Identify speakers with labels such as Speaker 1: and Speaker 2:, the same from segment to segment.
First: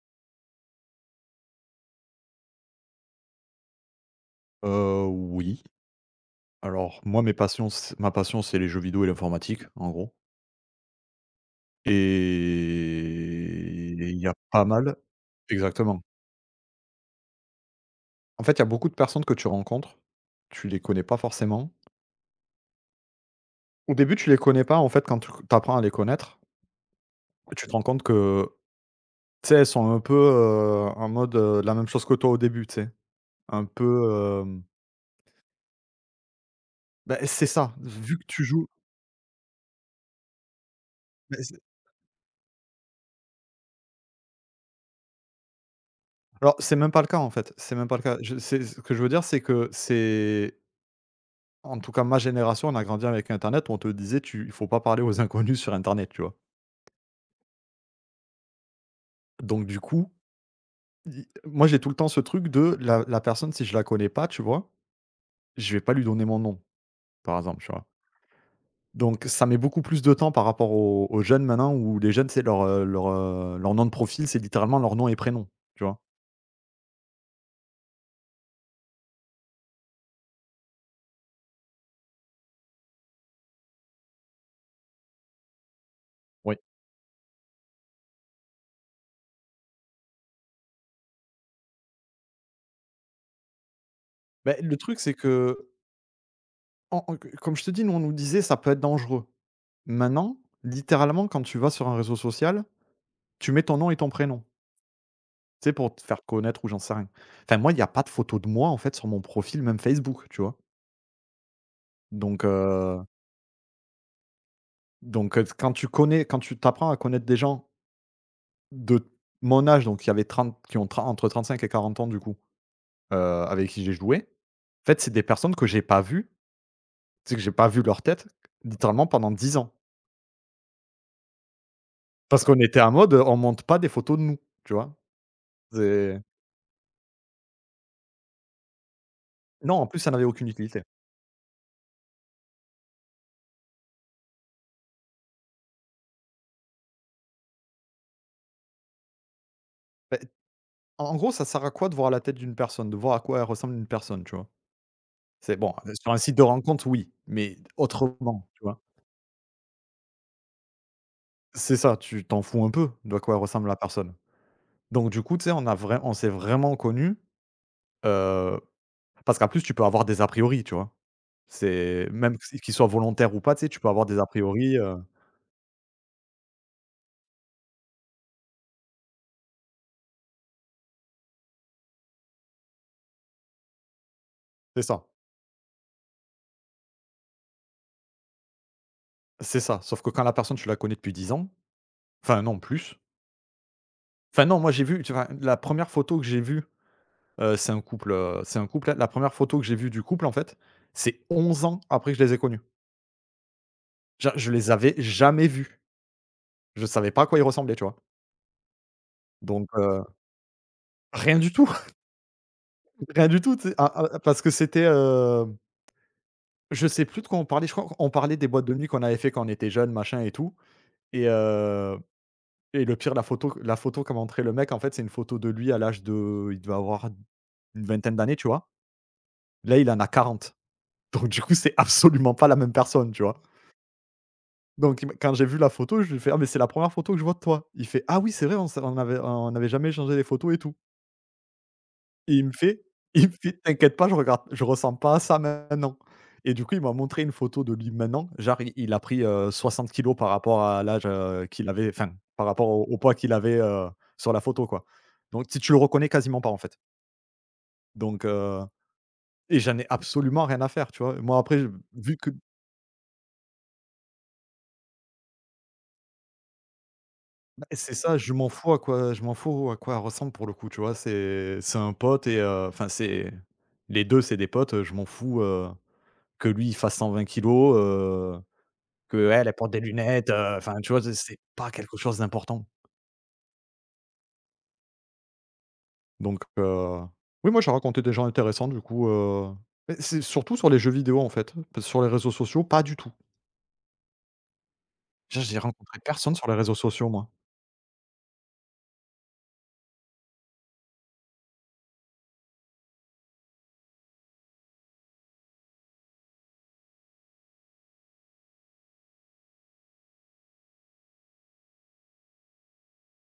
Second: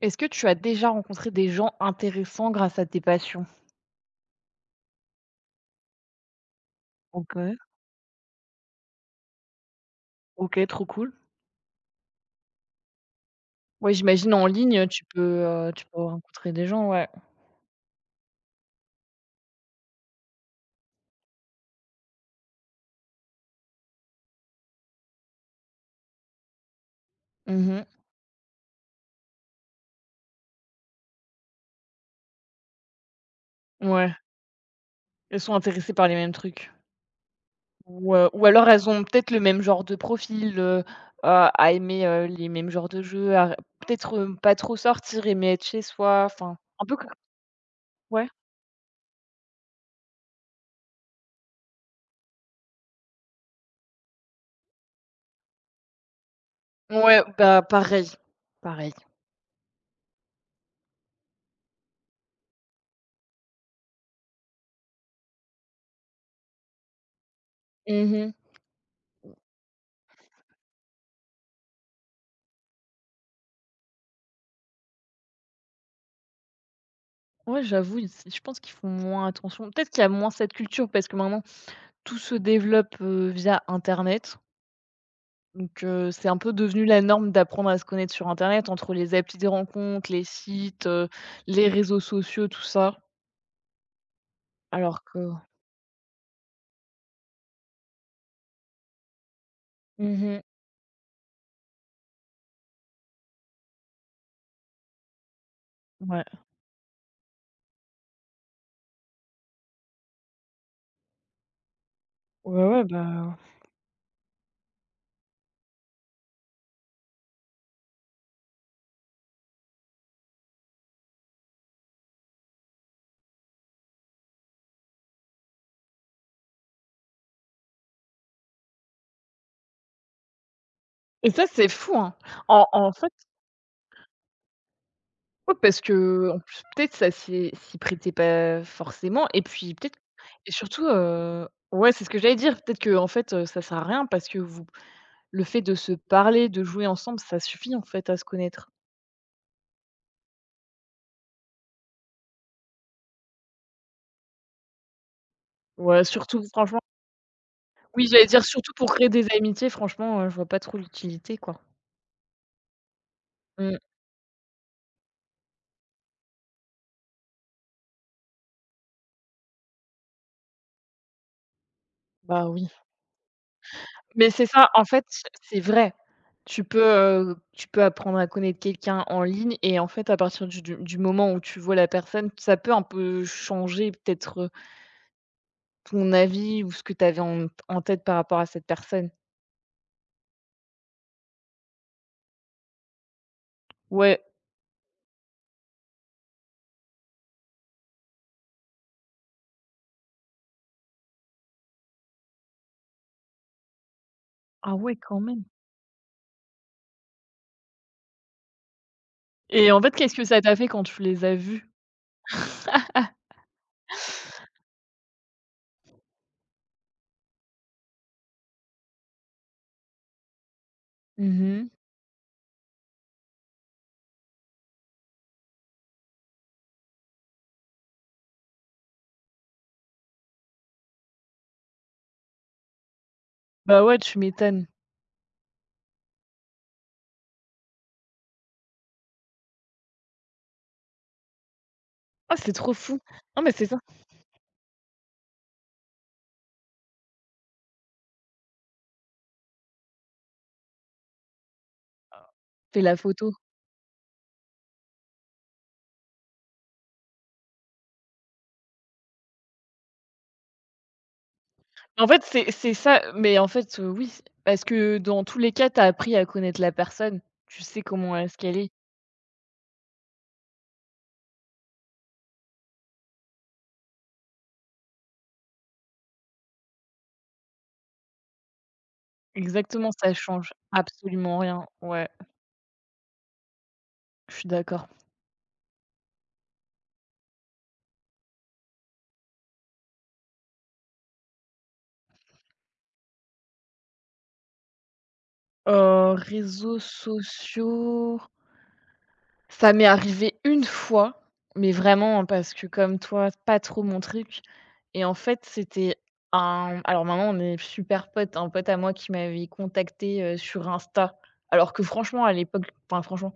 Speaker 1: Est-ce que tu as déjà rencontré des gens intéressants grâce à tes passions?
Speaker 2: Oui. Alors moi, mes
Speaker 1: OK.
Speaker 2: passions c ma passion, c'est les jeux vidéo et l'informatique, en gros.
Speaker 1: OK, trop cool. Ouais,
Speaker 2: Et il y
Speaker 1: j'imagine
Speaker 2: a
Speaker 1: en
Speaker 2: pas
Speaker 1: ligne,
Speaker 2: mal
Speaker 1: tu peux
Speaker 2: Exactement.
Speaker 1: rencontrer des gens, ouais.
Speaker 2: En fait, il y a beaucoup de personnes que tu rencontres, tu les connais pas forcément. Au début, tu les connais pas, en fait, quand tu apprends à les connaître, tu te
Speaker 1: Mhm.
Speaker 2: rends compte que, tu sais, elles sont un peu, en mode, la même chose que toi au début, tu sais? Un
Speaker 1: Ouais,
Speaker 2: peu,
Speaker 1: elles sont intéressées par les mêmes trucs.
Speaker 2: bah, c'est ça,
Speaker 1: Ou,
Speaker 2: vu que
Speaker 1: heu,
Speaker 2: tu
Speaker 1: ou alors
Speaker 2: joues.
Speaker 1: elles ont peut-être le même genre de profil,
Speaker 2: Bah,
Speaker 1: à
Speaker 2: c'est
Speaker 1: à aimer, les mêmes genres de jeux, à peut-être, pas trop sortir, aimer être chez soi,
Speaker 2: Alors
Speaker 1: enfin
Speaker 2: c'est
Speaker 1: un
Speaker 2: même
Speaker 1: peu
Speaker 2: pas
Speaker 1: co
Speaker 2: le cas, en fait, c'est même pas le cas.
Speaker 1: ouais.
Speaker 2: Je C'est ce que je veux dire. C'est que c'est En tout cas, ma génération, on a grandi avec internet, où on te disait: «Tu Il faut pas parler aux inconnus sur internet», tu vois?
Speaker 1: Ouais, bah, pareil, pareil.
Speaker 2: Donc, du coup, i moi, j'ai tout le temps ce truc de la personne, si je la connais pas, tu vois? Je vais pas lui donner mon nom, par exemple, tu vois?
Speaker 1: Mhm.
Speaker 2: Donc ça met beaucoup plus de temps par rapport aux jeunes maintenant, où les jeunes, c'est leur nom de profil, c'est littéralement leur nom et prénom, tu vois?
Speaker 1: Ouais, j'avoue, ils je pense qu'ils font moins attention. Peut-être qu'il y a moins cette culture parce que maintenant tout se développe, via internet. Donc, c'est un peu
Speaker 2: Oui.
Speaker 1: devenu la norme d'apprendre à se connaître sur internet entre les applis de rencontres, les sites, les réseaux sociaux, tout ça.
Speaker 2: Beh, le truc,
Speaker 1: Alors
Speaker 2: c'est
Speaker 1: que
Speaker 2: que en en que comme je te dis, nous, on nous disait: «Ça peut être dangereux». Maintenant,
Speaker 1: mmh.
Speaker 2: littéralement, quand tu vas sur un réseau social, tu mets ton nom et ton prénom. Tu sais, pour te
Speaker 1: Ouais.
Speaker 2: faire connaître ou j'en sais rien. Enfin, moi, il y a pas de photo de moi, en fait, sur mon profil, même Facebook, tu vois? Donc
Speaker 1: Ouais, ouais,
Speaker 2: heu,
Speaker 1: bah,
Speaker 2: Quand tu t'apprends à connaître des gens de mon âge, donc il y avait 30 qui ont tren entre 35 et 40 ans, du coup, avec qui j'ai joué. En fait, c'est des personnes que j'ai pas vues, c'est que j'ai pas vu leur tête, littéralement pendant 10 ans.
Speaker 1: et ça, c'est fou, hein.
Speaker 2: Parce qu'on
Speaker 1: En
Speaker 2: était en
Speaker 1: en fait,
Speaker 2: mode, on monte pas des photos de nous, tu vois?
Speaker 1: ouais, parce
Speaker 2: C'est
Speaker 1: qu'en plus, peut-être ça s'y prêtait pas forcément et puis
Speaker 2: Non, en
Speaker 1: peut-être
Speaker 2: plus, ça n'avait aucune
Speaker 1: et
Speaker 2: utilité.
Speaker 1: surtout, ouais, c'est ce que j'allais dire. Peut-être que, en fait, ça sert à rien parce que vous le fait de se parler, de jouer ensemble, ça suffit en fait à se connaître.
Speaker 2: Beh, en gros, ça sert à quoi de voir la tête d'une personne? De voir à quoi elle ressemble une personne, tu vois? C'est bon,
Speaker 1: Ouais,
Speaker 2: sur un site
Speaker 1: surtout
Speaker 2: de
Speaker 1: franchement.
Speaker 2: rencontre, oui, mais
Speaker 1: Oui, j'allais dire
Speaker 2: autrement, tu
Speaker 1: surtout
Speaker 2: vois?
Speaker 1: pour créer des amitiés, franchement, je vois pas trop l'utilité, quoi.
Speaker 2: C'est ça, tu t'en fous un peu de quoi ressemble la
Speaker 1: Mmh,
Speaker 2: personne. Donc, du coup, tu sais, on s'est vraiment connus, heu, parce qu'en plus, tu peux avoir des a priori, tu vois? C'est même
Speaker 1: bah,
Speaker 2: si
Speaker 1: oui.
Speaker 2: qu'ils soient volontaires ou pas, tu sais, tu peux avoir des a
Speaker 1: Mais c'est ça,
Speaker 2: priori,
Speaker 1: en fait, c'est vrai. Tu peux apprendre à connaître quelqu'un en ligne et, en fait, à partir du moment où tu vois la personne, ça peut un peu changer peut-être,
Speaker 2: c'est ça,
Speaker 1: ton avis ou ce que tu avais en tête par rapport à cette personne.
Speaker 2: c'est ça. Sauf que quand la personne, tu la connais depuis 10 ans. Enfin non, plus.
Speaker 1: Ouais.
Speaker 2: Enfin non, moi j'ai vu, tu vois, la première photo que j'ai vue, c'est un couple, la première photo que j'ai vue du couple, en fait, c'est 11 ans après que je les ai connus. Genre, je les
Speaker 1: Ah ouais,
Speaker 2: avais
Speaker 1: quand même.
Speaker 2: jamais vus. Je savais pas à quoi il ressemblait, tu vois? Donc
Speaker 1: Et en fait,
Speaker 2: heu,
Speaker 1: qu'est-ce que ça t'a fait quand tu les as
Speaker 2: Rien du tout,
Speaker 1: vus?
Speaker 2: rien du tout, tu sais? Ah, ah, parce que c'était, je sais plus de quoi on parlait, je crois qu'on parlait des boîtes de nuit qu'on avait fait quand on était jeunes, machin et tout, et
Speaker 1: Mmh mh.
Speaker 2: heu et le pire, la photo qu'a montré le mec, en fait, c'est une photo de lui à l'âge de il devait avoir une vingtaine d'années, tu vois? Là, il en a 40. Donc, du coup, c'est absolument pas la même personne, tu vois?
Speaker 1: Bah, ouais, tu m'étonnes.
Speaker 2: Donc il m'a Quand j'ai vu la photo, je lui fais: «Ah, mais c'est la première photo que je vois de toi». Il fait: «Ah oui, c'est vrai, on s'est on avait on n'avait jamais échangé les photos et tout». Et
Speaker 1: Ah,
Speaker 2: il
Speaker 1: c'est
Speaker 2: me
Speaker 1: trop
Speaker 2: fait
Speaker 1: fou.
Speaker 2: il me
Speaker 1: Non, mais
Speaker 2: fait:
Speaker 1: c'est ça.
Speaker 2: «T'inquiète pas, je ressens pas à ça maintenant» et du coup, il m'a montré une photo de lui maintenant, genre il a pris, 60 kilos par rapport à l'âge, qu'il avait. Enfin, par rapport
Speaker 1: Fais
Speaker 2: au
Speaker 1: la
Speaker 2: au poids
Speaker 1: photo.
Speaker 2: qu'il avait, sur la photo, quoi. Donc si tu le reconnais quasiment pas, en fait. Donc heu et j'en ai absolument rien à faire, tu vois? Moi, après, je-
Speaker 1: En
Speaker 2: vu
Speaker 1: fait,
Speaker 2: que
Speaker 1: c'est ça, mais en fait, oui, parce que dans tous les cas, tu as appris à connaître la personne. Tu
Speaker 2: bah,
Speaker 1: sais
Speaker 2: c'est
Speaker 1: comment
Speaker 2: ça,
Speaker 1: est-ce qu'elle est.
Speaker 2: je m'en fous à quoi elle ressemble pour le coup, tu vois? C'est un pote et enfin, c'est les 2, c'est des potes, je m'en fous, que lui, il fasse 120 kilos. Qu'elle, elle porte des
Speaker 1: Exactement, ça
Speaker 2: lunettes,
Speaker 1: change
Speaker 2: enfin, tu vois? C'est
Speaker 1: absolument
Speaker 2: c'est
Speaker 1: rien.
Speaker 2: pas quelque
Speaker 1: Ouais,
Speaker 2: chose d'important.
Speaker 1: je suis d'accord.
Speaker 2: Donc heu, oui, moi, j'ai rencontré des gens intéressants, du coup, mais c'est surtout sur les jeux vidéo, en fait. Parce que sur les réseaux sociaux, pas du tout. Je j'ai rencontré
Speaker 1: Heu,
Speaker 2: personne sur les réseaux
Speaker 1: réseaux
Speaker 2: sociaux, moi.
Speaker 1: sociaux, ça m'est arrivé une fois, mais vraiment parce que, comme toi, pas trop mon truc. Et en fait, c'était un alors maintenant on est super potes, un pote à moi qui m'avait contacté sur Insta, alors que, franchement, à l'époque, enfin franchement,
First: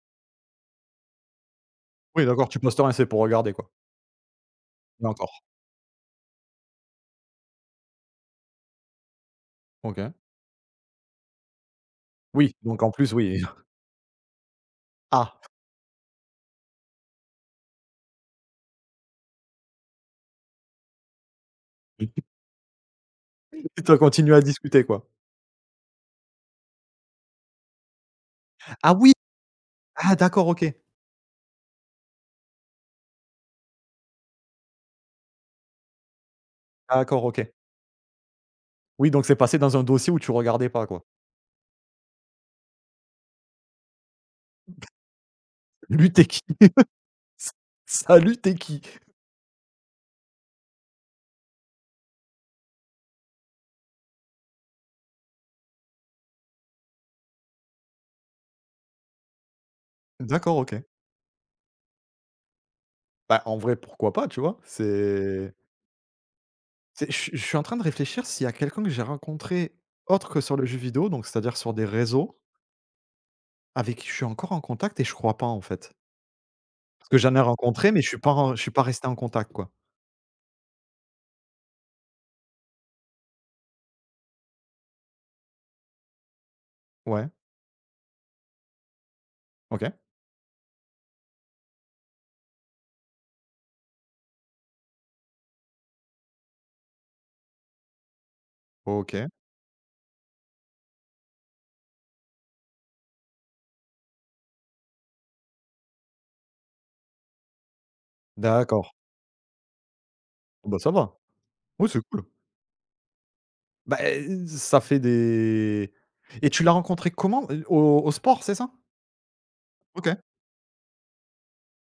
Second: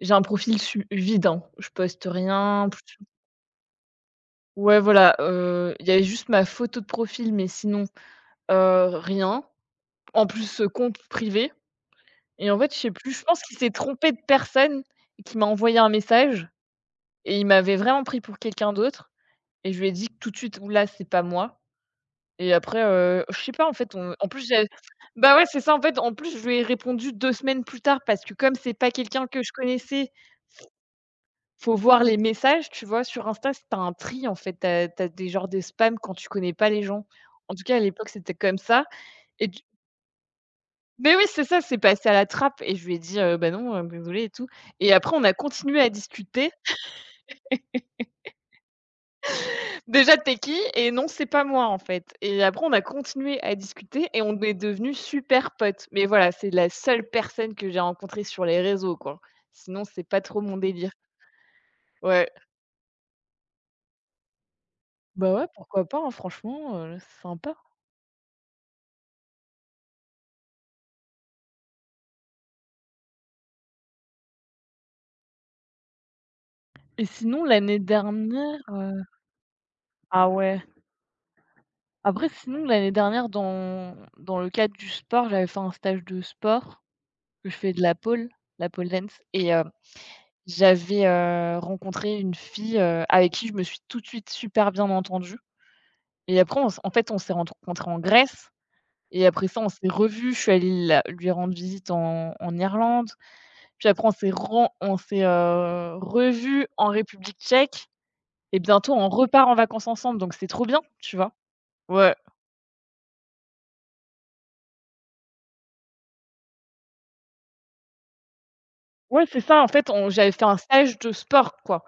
Speaker 1: j'ai un profil su vidant. Je poste
Speaker 2: Oui, d'accord, tu
Speaker 1: rien.
Speaker 2: postes rien, c'est pour regarder, quoi.
Speaker 1: Ouais,
Speaker 2: Et
Speaker 1: voilà,
Speaker 2: encore,
Speaker 1: il y avait juste ma photo de profil, mais sinon, rien.
Speaker 2: OK.
Speaker 1: En plus, compte privé. Et
Speaker 2: Oui,
Speaker 1: en fait, je
Speaker 2: donc
Speaker 1: sais
Speaker 2: en
Speaker 1: plus,
Speaker 2: plus,
Speaker 1: je pense
Speaker 2: oui.
Speaker 1: qu'il s'est trompé de personne et qu'il
Speaker 2: Ah!
Speaker 1: m'a envoyé un message et il m'avait vraiment pris pour quelqu'un d'autre, et je lui ai dit tout de suite: «Houla, c'est pas moi». Et après, je sais pas, en
Speaker 2: Tu
Speaker 1: fait,
Speaker 2: as
Speaker 1: on en
Speaker 2: continué à
Speaker 1: plus, j'ai
Speaker 2: discuter, quoi.
Speaker 1: bah, ouais, c'est ça, en fait, en plus, je lui ai répondu 2 semaines plus tard parce que, comme c'est pas
Speaker 2: Ah oui!
Speaker 1: quelqu'un que je connaissais,
Speaker 2: Ah, d'accord, OK.
Speaker 1: faut voir les messages, tu vois? Sur Insta, c'est tu un tri, en fait. T'as as des genres de spams quand tu connais pas les gens.
Speaker 2: D'accord, OK.
Speaker 1: En tout cas, à l'époque, c'était comme ça.
Speaker 2: Oui, donc c'est
Speaker 1: Et
Speaker 2: passé
Speaker 1: du
Speaker 2: dans un dossier où tu regardais pas, quoi.
Speaker 1: mais oui, c'est ça, c'est passé à la trappe, et je lui ai dit: «Bah, non, désolée» et tout, et après on a continué à
Speaker 2: Salut, tu es qui?
Speaker 1: discuter.
Speaker 2: Salut, tu es qui?
Speaker 1: Déjà: «Tu es qui?» et «Non, c'est pas moi», en fait, et après on a continué à discuter et on est devenus super potes. Mais voilà, c'est la seule personne que j'ai rencontrée sur les réseaux, quoi. Sinon, c'est pas trop mon
Speaker 2: D'accord, OK.
Speaker 1: délire. Ouais.
Speaker 2: Bah, en vrai, pourquoi pas, tu vois?
Speaker 1: Bah, ouais, pourquoi pas, hein, franchement,
Speaker 2: C'est je
Speaker 1: c'est
Speaker 2: suis je
Speaker 1: sympa.
Speaker 2: suis en train de réfléchir s'il y a quelqu'un que j'ai rencontré autre que sur le jeu vidéo, donc c'est-à-dire sur des réseaux, avec qui je suis encore en contact, et je crois pas, en fait.
Speaker 1: Et
Speaker 2: Parce que j'en ai
Speaker 1: sinon l'année
Speaker 2: rencontré, mais
Speaker 1: dernière,
Speaker 2: je suis pas resté en contact, quoi.
Speaker 1: ah ouais. Après sinon l'année dernière, dans le cadre du sport, j'avais fait un stage de sport,
Speaker 2: Ouais,
Speaker 1: que je fais de la pole dance, et
Speaker 2: OK,
Speaker 1: j'avais, rencontré une fille, avec qui je me suis tout de suite super bien entendue. Et après on s'est, en fait, on s'est rencontrés en Grèce. Et
Speaker 2: OK,
Speaker 1: après ça on s'est revus. Je suis allée la lui rendre visite en Irlande, puis après on s'est ren on s'est, revus en République tchèque, et
Speaker 2: d'accord.
Speaker 1: bientôt on repart en vacances ensemble, donc c'est trop
Speaker 2: Bon, bah,
Speaker 1: bien,
Speaker 2: ça
Speaker 1: tu
Speaker 2: va.
Speaker 1: vois?
Speaker 2: Oui, c'est
Speaker 1: Ouais,
Speaker 2: cool. Bah, ça fait des et tu l'as rencontré comment? Au sport, c'est ça?
Speaker 1: ouais, c'est ça, en fait, on
Speaker 2: OK,
Speaker 1: j'avais fait un stage de sport, quoi.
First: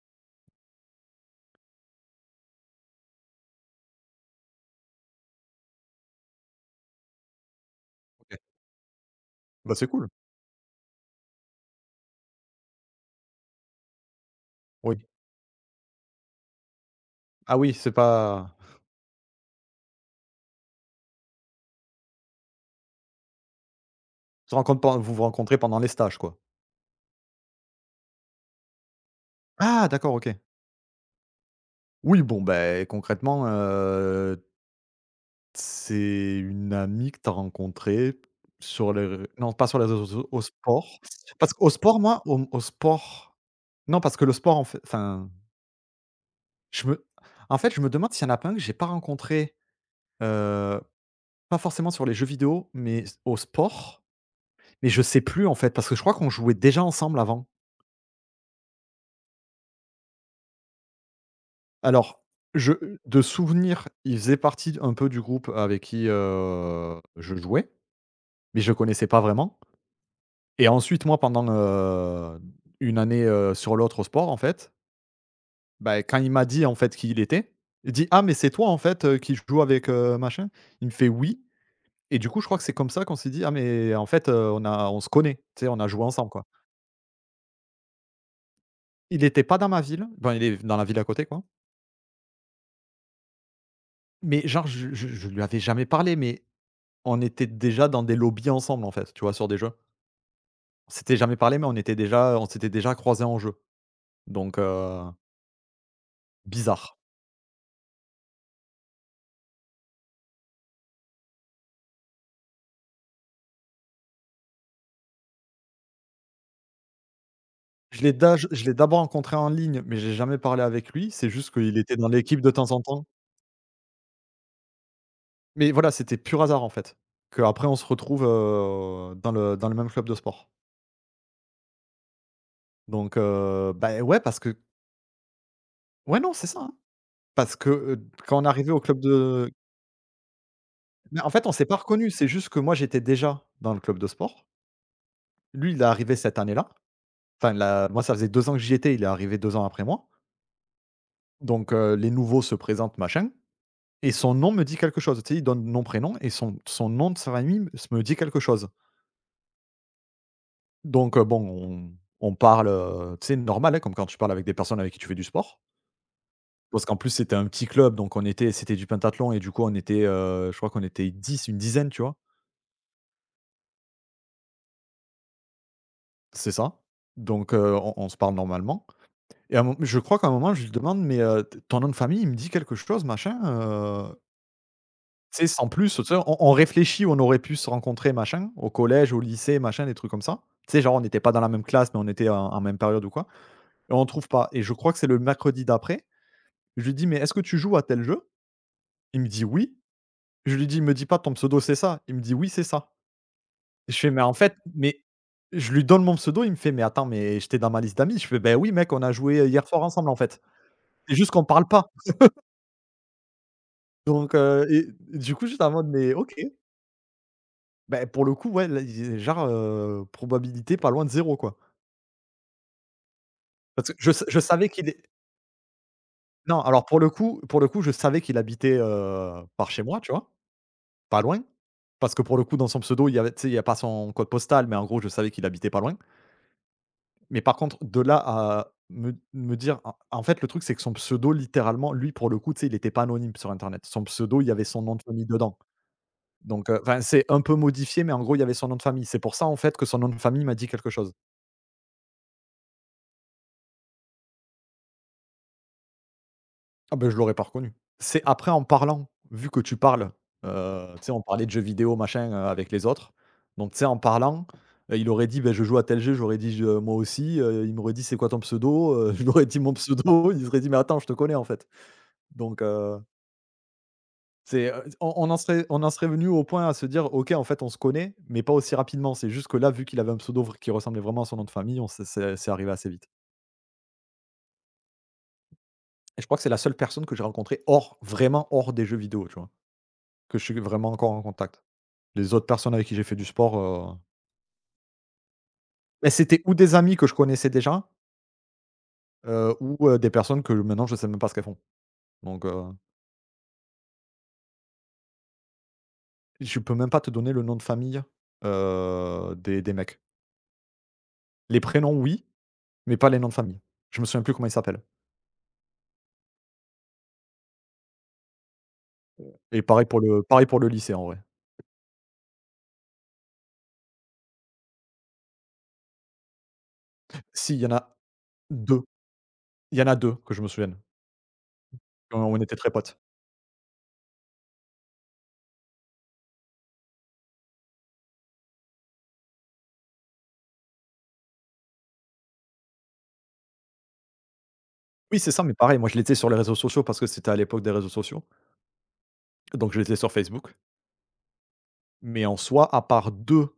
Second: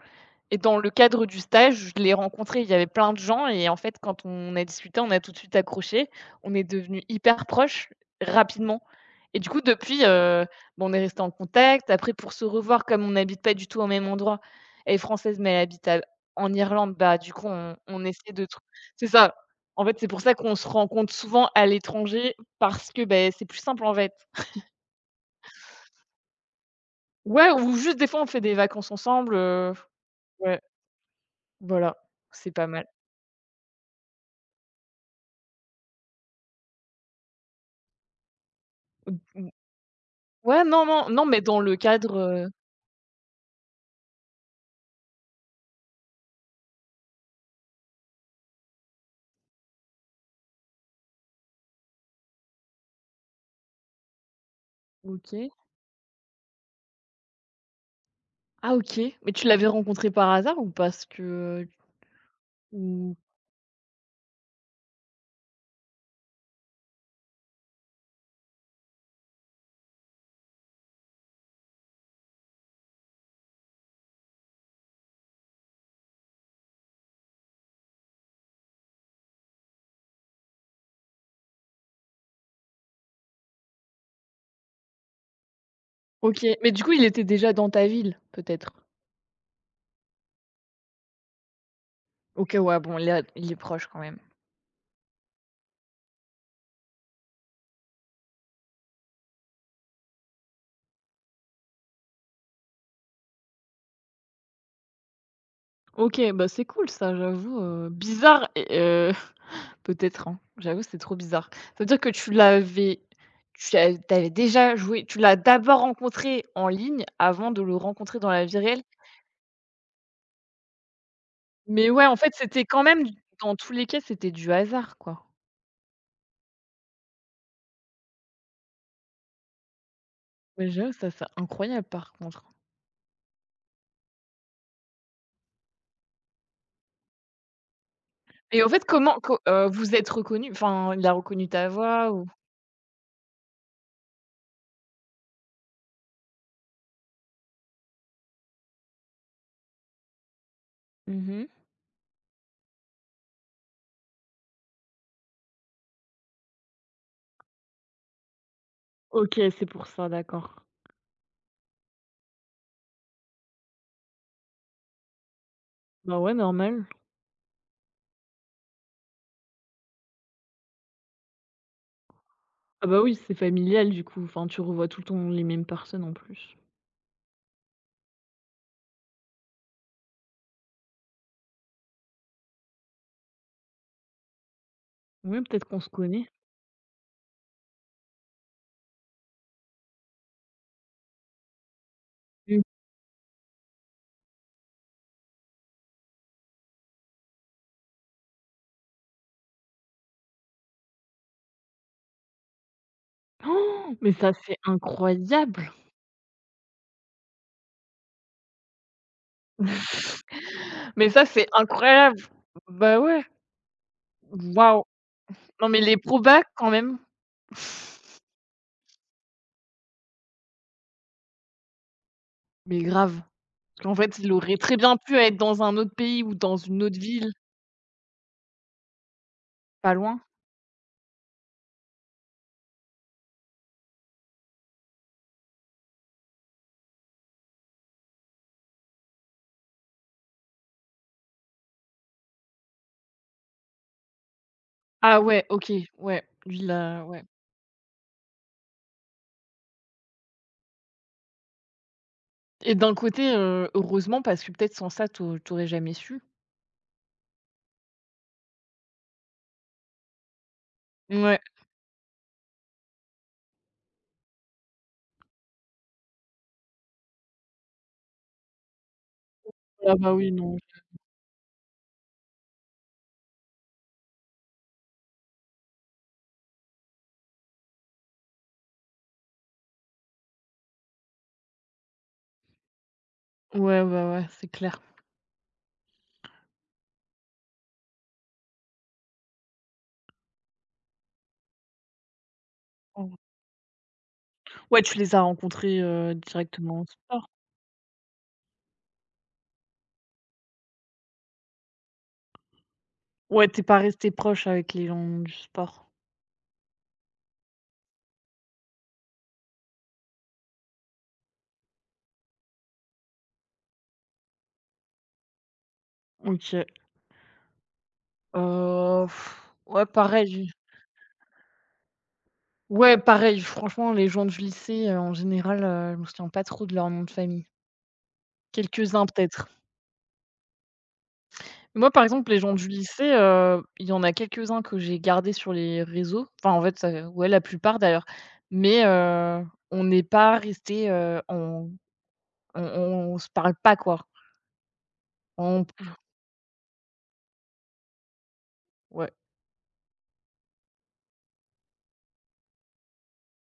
Speaker 1: Et dans le cadre du stage, je l'ai rencontré, il y avait plein de gens, et en fait, quand on a discuté, on a tout de suite accroché. On est devenus hyper proches
Speaker 2: OK.
Speaker 1: rapidement, et du coup,
Speaker 2: Bah, c'est
Speaker 1: depuis,
Speaker 2: cool.
Speaker 1: bah, on est resté en contact. Après, pour se revoir, comme on n'habite pas du tout au même endroit, elle est
Speaker 2: Oui.
Speaker 1: française, mais elle habite à en Irlande, bah, du coup,
Speaker 2: Ah oui,
Speaker 1: on
Speaker 2: c'est
Speaker 1: on essaie de
Speaker 2: pas
Speaker 1: trou c'est ça. En fait, c'est pour ça qu'on se rencontre souvent à l'étranger parce que, ben, c'est plus simple, en fait.
Speaker 2: tu rencontres pas vous vous rencontrez pendant les stages, quoi?
Speaker 1: Ouais, ou juste des fois on fait des vacances ensemble,
Speaker 2: Ah, d'accord, OK.
Speaker 1: ouais, voilà,
Speaker 2: Oui, bon,
Speaker 1: c'est pas mal.
Speaker 2: ben, concrètement, c'est une amie que tu as rencontrée sur les
Speaker 1: Mmh
Speaker 2: ré
Speaker 1: mh.
Speaker 2: non, pas sur les réseaux sociaux, au
Speaker 1: Ouais, non,
Speaker 2: sport.
Speaker 1: non, non, mais
Speaker 2: Parce
Speaker 1: dans
Speaker 2: qu'au
Speaker 1: le
Speaker 2: sport,
Speaker 1: cadre,
Speaker 2: moi, au au sport, non, parce que le sport, en fait, enfin, je me en fait, je me demande s'il y en a pas un que j'ai pas rencontré, heu, pas forcément sur les jeux vidéo, mais au sport. Mais je sais plus,
Speaker 1: OK.
Speaker 2: en fait, parce que je crois qu'on jouait déjà ensemble avant.
Speaker 1: Ah OK, mais tu l'avais rencontré par hasard ou parce que, heu,
Speaker 2: Alors, je
Speaker 1: ou
Speaker 2: de souvenir, il faisait partie un peu du groupe avec qui, je jouais, mais je connaissais pas vraiment. Et ensuite, moi, pendant, une année, sur l'autre au sport, en fait, bah, quand il m'a dit, en fait, qui il était, il dit: «Ah, mais c'est toi, en fait, qui joue avec, machin?» il me fait: «Oui» et du coup, je crois que c'est comme ça qu'on s'est dit: «Ah, mais en fait, on se connaît», tu sais, on a joué ensemble,
Speaker 1: OK,
Speaker 2: quoi.
Speaker 1: mais du coup, il était déjà dans ta ville, peut-être?
Speaker 2: Il était pas dans ma ville, enfin, il est dans la ville à côté, quoi,
Speaker 1: OK, ouais, bon, là, il est proche quand même.
Speaker 2: mais genre je lui avais jamais parlé, mais on était déjà dans des lobbies ensemble, en fait, tu vois, sur des jeux. On s'était jamais parlé, mais on s'était déjà croisés en jeu, donc,
Speaker 1: OK, bah, c'est cool
Speaker 2: bizarre.
Speaker 1: ça, j'avoue, bizarre, et peut-être, hein, j'avoue, c'est trop bizarre. Ça veut dire que tu avais déjà joué, tu l'as d'abord rencontré en ligne avant de le rencontrer dans la vie
Speaker 2: Je l'ai
Speaker 1: réelle?
Speaker 2: d'abord rencontré en ligne, mais j'ai jamais parlé avec lui. C'est juste qu'il
Speaker 1: Mais
Speaker 2: était
Speaker 1: ouais,
Speaker 2: dans
Speaker 1: en fait,
Speaker 2: l'équipe de
Speaker 1: c'était
Speaker 2: temps en
Speaker 1: quand même
Speaker 2: temps.
Speaker 1: dans tous les cas, c'était du hasard, quoi.
Speaker 2: Mais voilà, c'était pur hasard, en fait, qu'après on se retrouve, dans le même club de sport.
Speaker 1: Ouais, j'avoue, ça c'est incroyable par contre.
Speaker 2: Donc, bah, ouais, parce que ouais, non, c'est ça, hein. Parce que, quand on est
Speaker 1: Et en
Speaker 2: arrivé au
Speaker 1: fait,
Speaker 2: club
Speaker 1: comment co
Speaker 2: de
Speaker 1: vous êtes reconnu enfin, il a
Speaker 2: mais en fait,
Speaker 1: reconnu
Speaker 2: on s'est
Speaker 1: ta
Speaker 2: pas
Speaker 1: voix,
Speaker 2: reconnus.
Speaker 1: ou?
Speaker 2: C'est juste que moi, j'étais déjà dans le club de sport. Lui, il est arrivé cette année-là. Enfin, la moi, ça faisait 2 ans que j'y étais, il est arrivé 2 ans après moi.
Speaker 1: Mmh.
Speaker 2: Donc, les nouveaux se présentent, machin. Et son nom me dit quelque chose. Tu sais, il donne nom, prénom, et son nom de sa famille me dit quelque chose.
Speaker 1: OK, c'est pour ça, d'accord.
Speaker 2: Donc, bon, on parle, tu sais, normal, hein, comme quand tu parles avec des personnes avec qui tu fais du sport.
Speaker 1: Bah ouais, normal.
Speaker 2: Parce qu'en plus, c'était un petit club, donc on était c'était du pentathlon et du coup, on était, je crois qu'on était 10 une dizaine, tu vois?
Speaker 1: Ah bah oui, c'est familial du coup, enfin, tu revois tout le temps les mêmes personnes en
Speaker 2: C'est
Speaker 1: plus.
Speaker 2: ça. Donc, on se parle normalement et à un mom je crois qu'à un moment, je lui demande: «Mais, t ton nom de famille, il me dit quelque chose, machin,»
Speaker 1: Oui,
Speaker 2: Tu sais,
Speaker 1: peut-être
Speaker 2: sans
Speaker 1: qu'on se
Speaker 2: plus, tu sais,
Speaker 1: connaît.
Speaker 2: on réfléchit où on aurait pu se rencontrer, machin, au collège, au lycée, machin, des trucs comme ça. Tu sais, genre, on n'était pas dans la même classe, mais on était en
Speaker 1: Mmh.
Speaker 2: en même période ou quoi, et on trouve pas, et je crois que c'est le mercredi d'après. Je lui dis: «Mais est-ce que tu joues à tel jeu ?» Il me dit: «Oui». Je lui dis: «Me dis pas ton pseudo, c'est ça ?» Il me dit: «Oui, c'est ça». Je fais:
Speaker 1: Mais
Speaker 2: «Mais
Speaker 1: ça,
Speaker 2: en fait»,
Speaker 1: c'est
Speaker 2: mais
Speaker 1: incroyable!
Speaker 2: je lui donne mon pseudo, il me fait: «Mais attends, mais j'étais dans ma liste d'amis». Je fais: ben oui, mec, on a joué hier soir ensemble, en fait.
Speaker 1: Mais
Speaker 2: C'est
Speaker 1: ça,
Speaker 2: juste qu'on
Speaker 1: c'est
Speaker 2: parle pas».
Speaker 1: incroyable! Bah ouais,
Speaker 2: Donc
Speaker 1: waouh!
Speaker 2: du coup, j'étais
Speaker 1: Non,
Speaker 2: en
Speaker 1: mais
Speaker 2: mode:
Speaker 1: les
Speaker 2: «Mais OK».
Speaker 1: probas quand même.
Speaker 2: Ben pour le coup, ouais, là, i genre, probabilité pas loin de zéro, quoi.
Speaker 1: Mais grave.
Speaker 2: Parce
Speaker 1: En
Speaker 2: que je
Speaker 1: fait,
Speaker 2: sa
Speaker 1: il
Speaker 2: Je
Speaker 1: aurait
Speaker 2: savais
Speaker 1: très
Speaker 2: qu'il
Speaker 1: bien
Speaker 2: est
Speaker 1: pu être dans un autre pays ou dans
Speaker 2: non,
Speaker 1: une autre ville.
Speaker 2: pour le coup, je savais qu'il habitait, par chez
Speaker 1: Pas
Speaker 2: moi, tu
Speaker 1: loin?
Speaker 2: vois? Pas loin. Parce que pour le coup, dans son pseudo, il y avait, tu sais, il y a pas son code postal, mais en gros, je savais qu'il habitait pas loin. Mais par contre, de là à me dire, en fait, le truc, c'est que son pseudo, littéralement, lui, pour le coup, tu sais, il n'était pas anonyme sur internet. Son pseudo, il y avait son nom de
Speaker 1: Ah
Speaker 2: famille
Speaker 1: ouais,
Speaker 2: dedans.
Speaker 1: OK, ouais, lui
Speaker 2: Donc, enfin,
Speaker 1: là, ouais.
Speaker 2: c'est un peu modifié, mais en gros, il y avait son nom de famille. C'est pour ça, en fait, que son nom de famille m'a dit quelque chose.
Speaker 1: Et d'un côté, heureusement, parce que peut-être sans ça, t'aurais jamais su.
Speaker 2: Ah ben je l'aurais pas reconnu. C'est après en parlant, vu que tu parles, tu sais, on
Speaker 1: Ouais.
Speaker 2: parlait de jeux vidéo machin, avec les autres. Donc tu sais, en parlant, il aurait dit: ben je joue à tel jeu», j'aurais dit: «Je moi aussi», il m'aurait dit: «C'est quoi ton pseudo ?» Je lui aurais dit mon
Speaker 1: Ah bah oui,
Speaker 2: pseudo, il
Speaker 1: non.
Speaker 2: serait dit: «Mais attends, je te connais en fait». Donc c'est, on en serait venu au point à se dire: «OK, en fait, on se connaît, mais pas aussi rapidement». C'est juste que là, vu qu'il avait un pseudo qui ressemblait vraiment à son nom de famille, on s'est c'est arrivé assez vite.
Speaker 1: Ouais, bah ouais, c'est clair.
Speaker 2: Et je crois que c'est la seule personne que j'ai rencontrée hors, vraiment hors des jeux vidéo, tu vois? Que je suis vraiment encore en contact. Les autres personnes avec qui j'ai
Speaker 1: Mmh.
Speaker 2: fait du sport,
Speaker 1: Ouais, tu les as rencontrés,
Speaker 2: beh, c'était ou des
Speaker 1: directement au
Speaker 2: amis que je
Speaker 1: sport.
Speaker 2: connaissais déjà, ou, des personnes que maintenant je sais même pas ce qu'elles font. Donc,
Speaker 1: Ouais, t'es pas resté proche avec les gens du sport.
Speaker 2: je peux même pas te donner le nom de famille, des mecs. Les prénoms oui, mais pas les noms de famille. Je me souviens plus comment ils s'appellent.
Speaker 1: OK. Heu,
Speaker 2: Et
Speaker 1: ouais,
Speaker 2: pareil
Speaker 1: pareil.
Speaker 2: pour le lycée en vrai.
Speaker 1: Ouais, pareil, franchement, les gens du lycée, en général, je me souviens pas trop de leur nom de famille.
Speaker 2: Si, il y en a 2,
Speaker 1: Quelques-uns peut-être.
Speaker 2: il y en a 2 que je me souviens.
Speaker 1: Moi, par
Speaker 2: On
Speaker 1: exemple, les
Speaker 2: on
Speaker 1: gens
Speaker 2: était
Speaker 1: du
Speaker 2: très potes.
Speaker 1: lycée, il y en a quelques-uns que j'ai gardés sur les réseaux. Enfin, en fait, ça ouais, la plupart d'ailleurs. Mais on n'est pas restés, on on se parle pas, quoi.
Speaker 2: Oui, c'est ça, mais
Speaker 1: On
Speaker 2: pareil, moi je l'étais sur les réseaux sociaux parce que c'était à l'époque des réseaux sociaux.
Speaker 1: ouais.
Speaker 2: Donc je l'étais sur Facebook. Mais en soi, à part 2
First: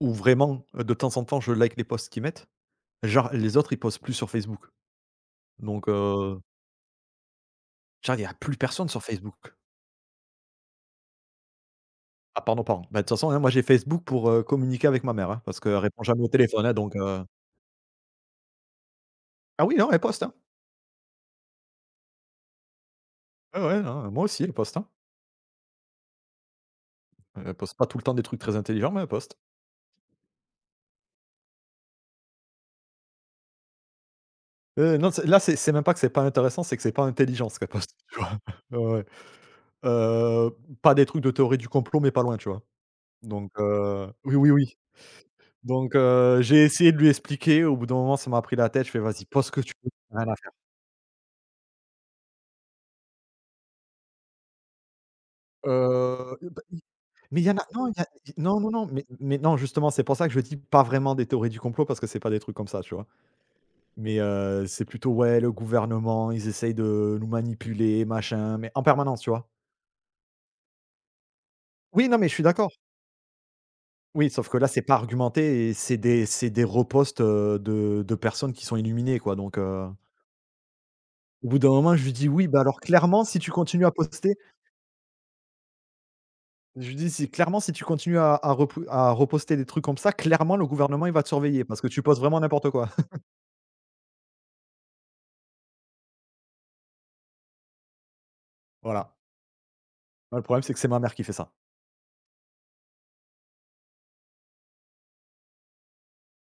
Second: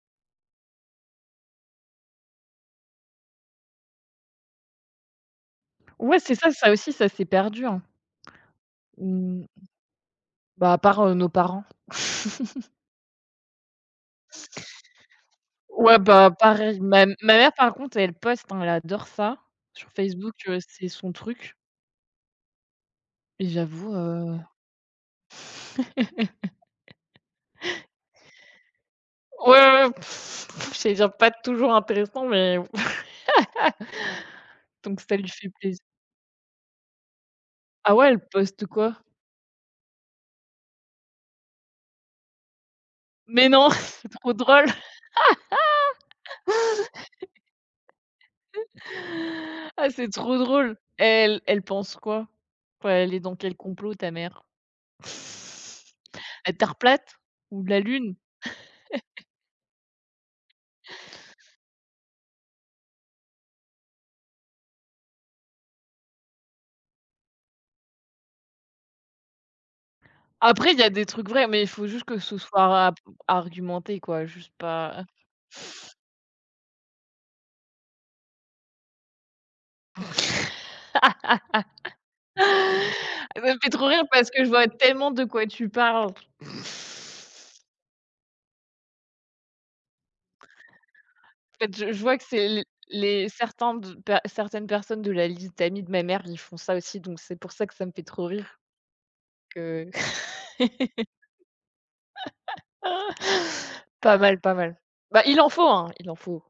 Speaker 2: où vraiment, de temps en temps je like les posts qu'ils mettent. Genre les autres, ils postent plus sur Facebook. Donc
Speaker 1: Ouais, c'est ça, ça aussi, ça s'est perdu, hein.
Speaker 2: genre il y a plus personne sur
Speaker 1: Mmh,
Speaker 2: Facebook.
Speaker 1: bah, à part, nos parents.
Speaker 2: Ah pardon, pardon. Bah, de toute façon, hein, moi j'ai Facebook pour, communiquer avec ma mère, hein, parce qu'elle
Speaker 1: Ouais,
Speaker 2: répond jamais au
Speaker 1: bah,
Speaker 2: téléphone, hein,
Speaker 1: pareil.
Speaker 2: donc
Speaker 1: Ma mère, par contre, elle poste, hein, elle adore ça.
Speaker 2: ah oui,
Speaker 1: Sur
Speaker 2: non, elle poste,
Speaker 1: Facebook,
Speaker 2: hein.
Speaker 1: c'est son truc. Et
Speaker 2: Ouais, ouais,
Speaker 1: j'avoue,
Speaker 2: non, moi aussi elle poste, hein. Elle poste pas tout le temps des trucs très intelligents, mais elle poste.
Speaker 1: ouais, ouais, ouais, j'allais dire pas toujours intéressant, mais donc
Speaker 2: Non,
Speaker 1: ça lui fait
Speaker 2: c'est
Speaker 1: plaisir.
Speaker 2: même pas que c'est pas intéressant, c'est que c'est pas intelligent ce qu'elle
Speaker 1: Ah
Speaker 2: poste,
Speaker 1: ouais,
Speaker 2: tu
Speaker 1: elle
Speaker 2: vois?
Speaker 1: poste
Speaker 2: Ouais,
Speaker 1: quoi?
Speaker 2: ouais. Heu, pas des trucs de théorie du complot, mais pas loin, tu vois?
Speaker 1: Mais
Speaker 2: Donc
Speaker 1: non, c'est trop
Speaker 2: oui, oui,
Speaker 1: drôle.
Speaker 2: oui. Donc j'ai essayé de lui expliquer, au bout d'un moment ça m'a pris la tête, je fais: «Vas-y, poste ce que tu
Speaker 1: Ah,
Speaker 2: veux,
Speaker 1: c'est
Speaker 2: rien à
Speaker 1: trop drôle. Elle pense quoi? Enfin, elle est dans quel complot, ta mère? La
Speaker 2: Bah,
Speaker 1: Terre
Speaker 2: i
Speaker 1: plate?
Speaker 2: mais il y en
Speaker 1: Ou
Speaker 2: a
Speaker 1: la
Speaker 2: non, il y a
Speaker 1: Lune?
Speaker 2: i non, non, non, mais non, justement, c'est pour ça que je dis pas vraiment des théories du complot parce que c'est pas des trucs comme ça, tu vois? Mais c'est plutôt, ouais, le gouvernement, ils essayent de nous manipuler, machin, mais en permanence, tu vois?
Speaker 1: Après, il y a des trucs vrais, mais il faut juste
Speaker 2: Oui,
Speaker 1: que
Speaker 2: non, mais je
Speaker 1: ce
Speaker 2: suis
Speaker 1: soit
Speaker 2: d'accord.
Speaker 1: ra argumenté, quoi,
Speaker 2: Oui, sauf
Speaker 1: juste
Speaker 2: que là, c'est pas
Speaker 1: pas.
Speaker 2: argumenté et c'est des reposts, de personnes qui sont illuminées, quoi, donc au bout d'un moment, je lui dis: «Oui, bah, alors clairement, si
Speaker 1: Ça
Speaker 2: tu
Speaker 1: me fait trop
Speaker 2: continues à
Speaker 1: rire parce
Speaker 2: poster».
Speaker 1: que je vois tellement de quoi tu parles.
Speaker 2: Je lui dis: «Si clairement, si tu continues à repou à reposter des trucs comme ça, clairement, le gouvernement, il va te
Speaker 1: En
Speaker 2: surveiller
Speaker 1: fait,
Speaker 2: parce que
Speaker 1: je
Speaker 2: tu
Speaker 1: vois
Speaker 2: postes
Speaker 1: que
Speaker 2: vraiment
Speaker 1: c'est l
Speaker 2: n'importe quoi».
Speaker 1: les certains de per certaines personnes de la liste d'amis de ma mère, ils font ça aussi, donc c'est pour ça que ça me fait trop rire
Speaker 2: Voilà.
Speaker 1: que.
Speaker 2: Ouais, le problème, c'est que c'est ma mère qui fait ça.
Speaker 1: Pas mal, pas mal. Bah, il en faut, hein, il en faut.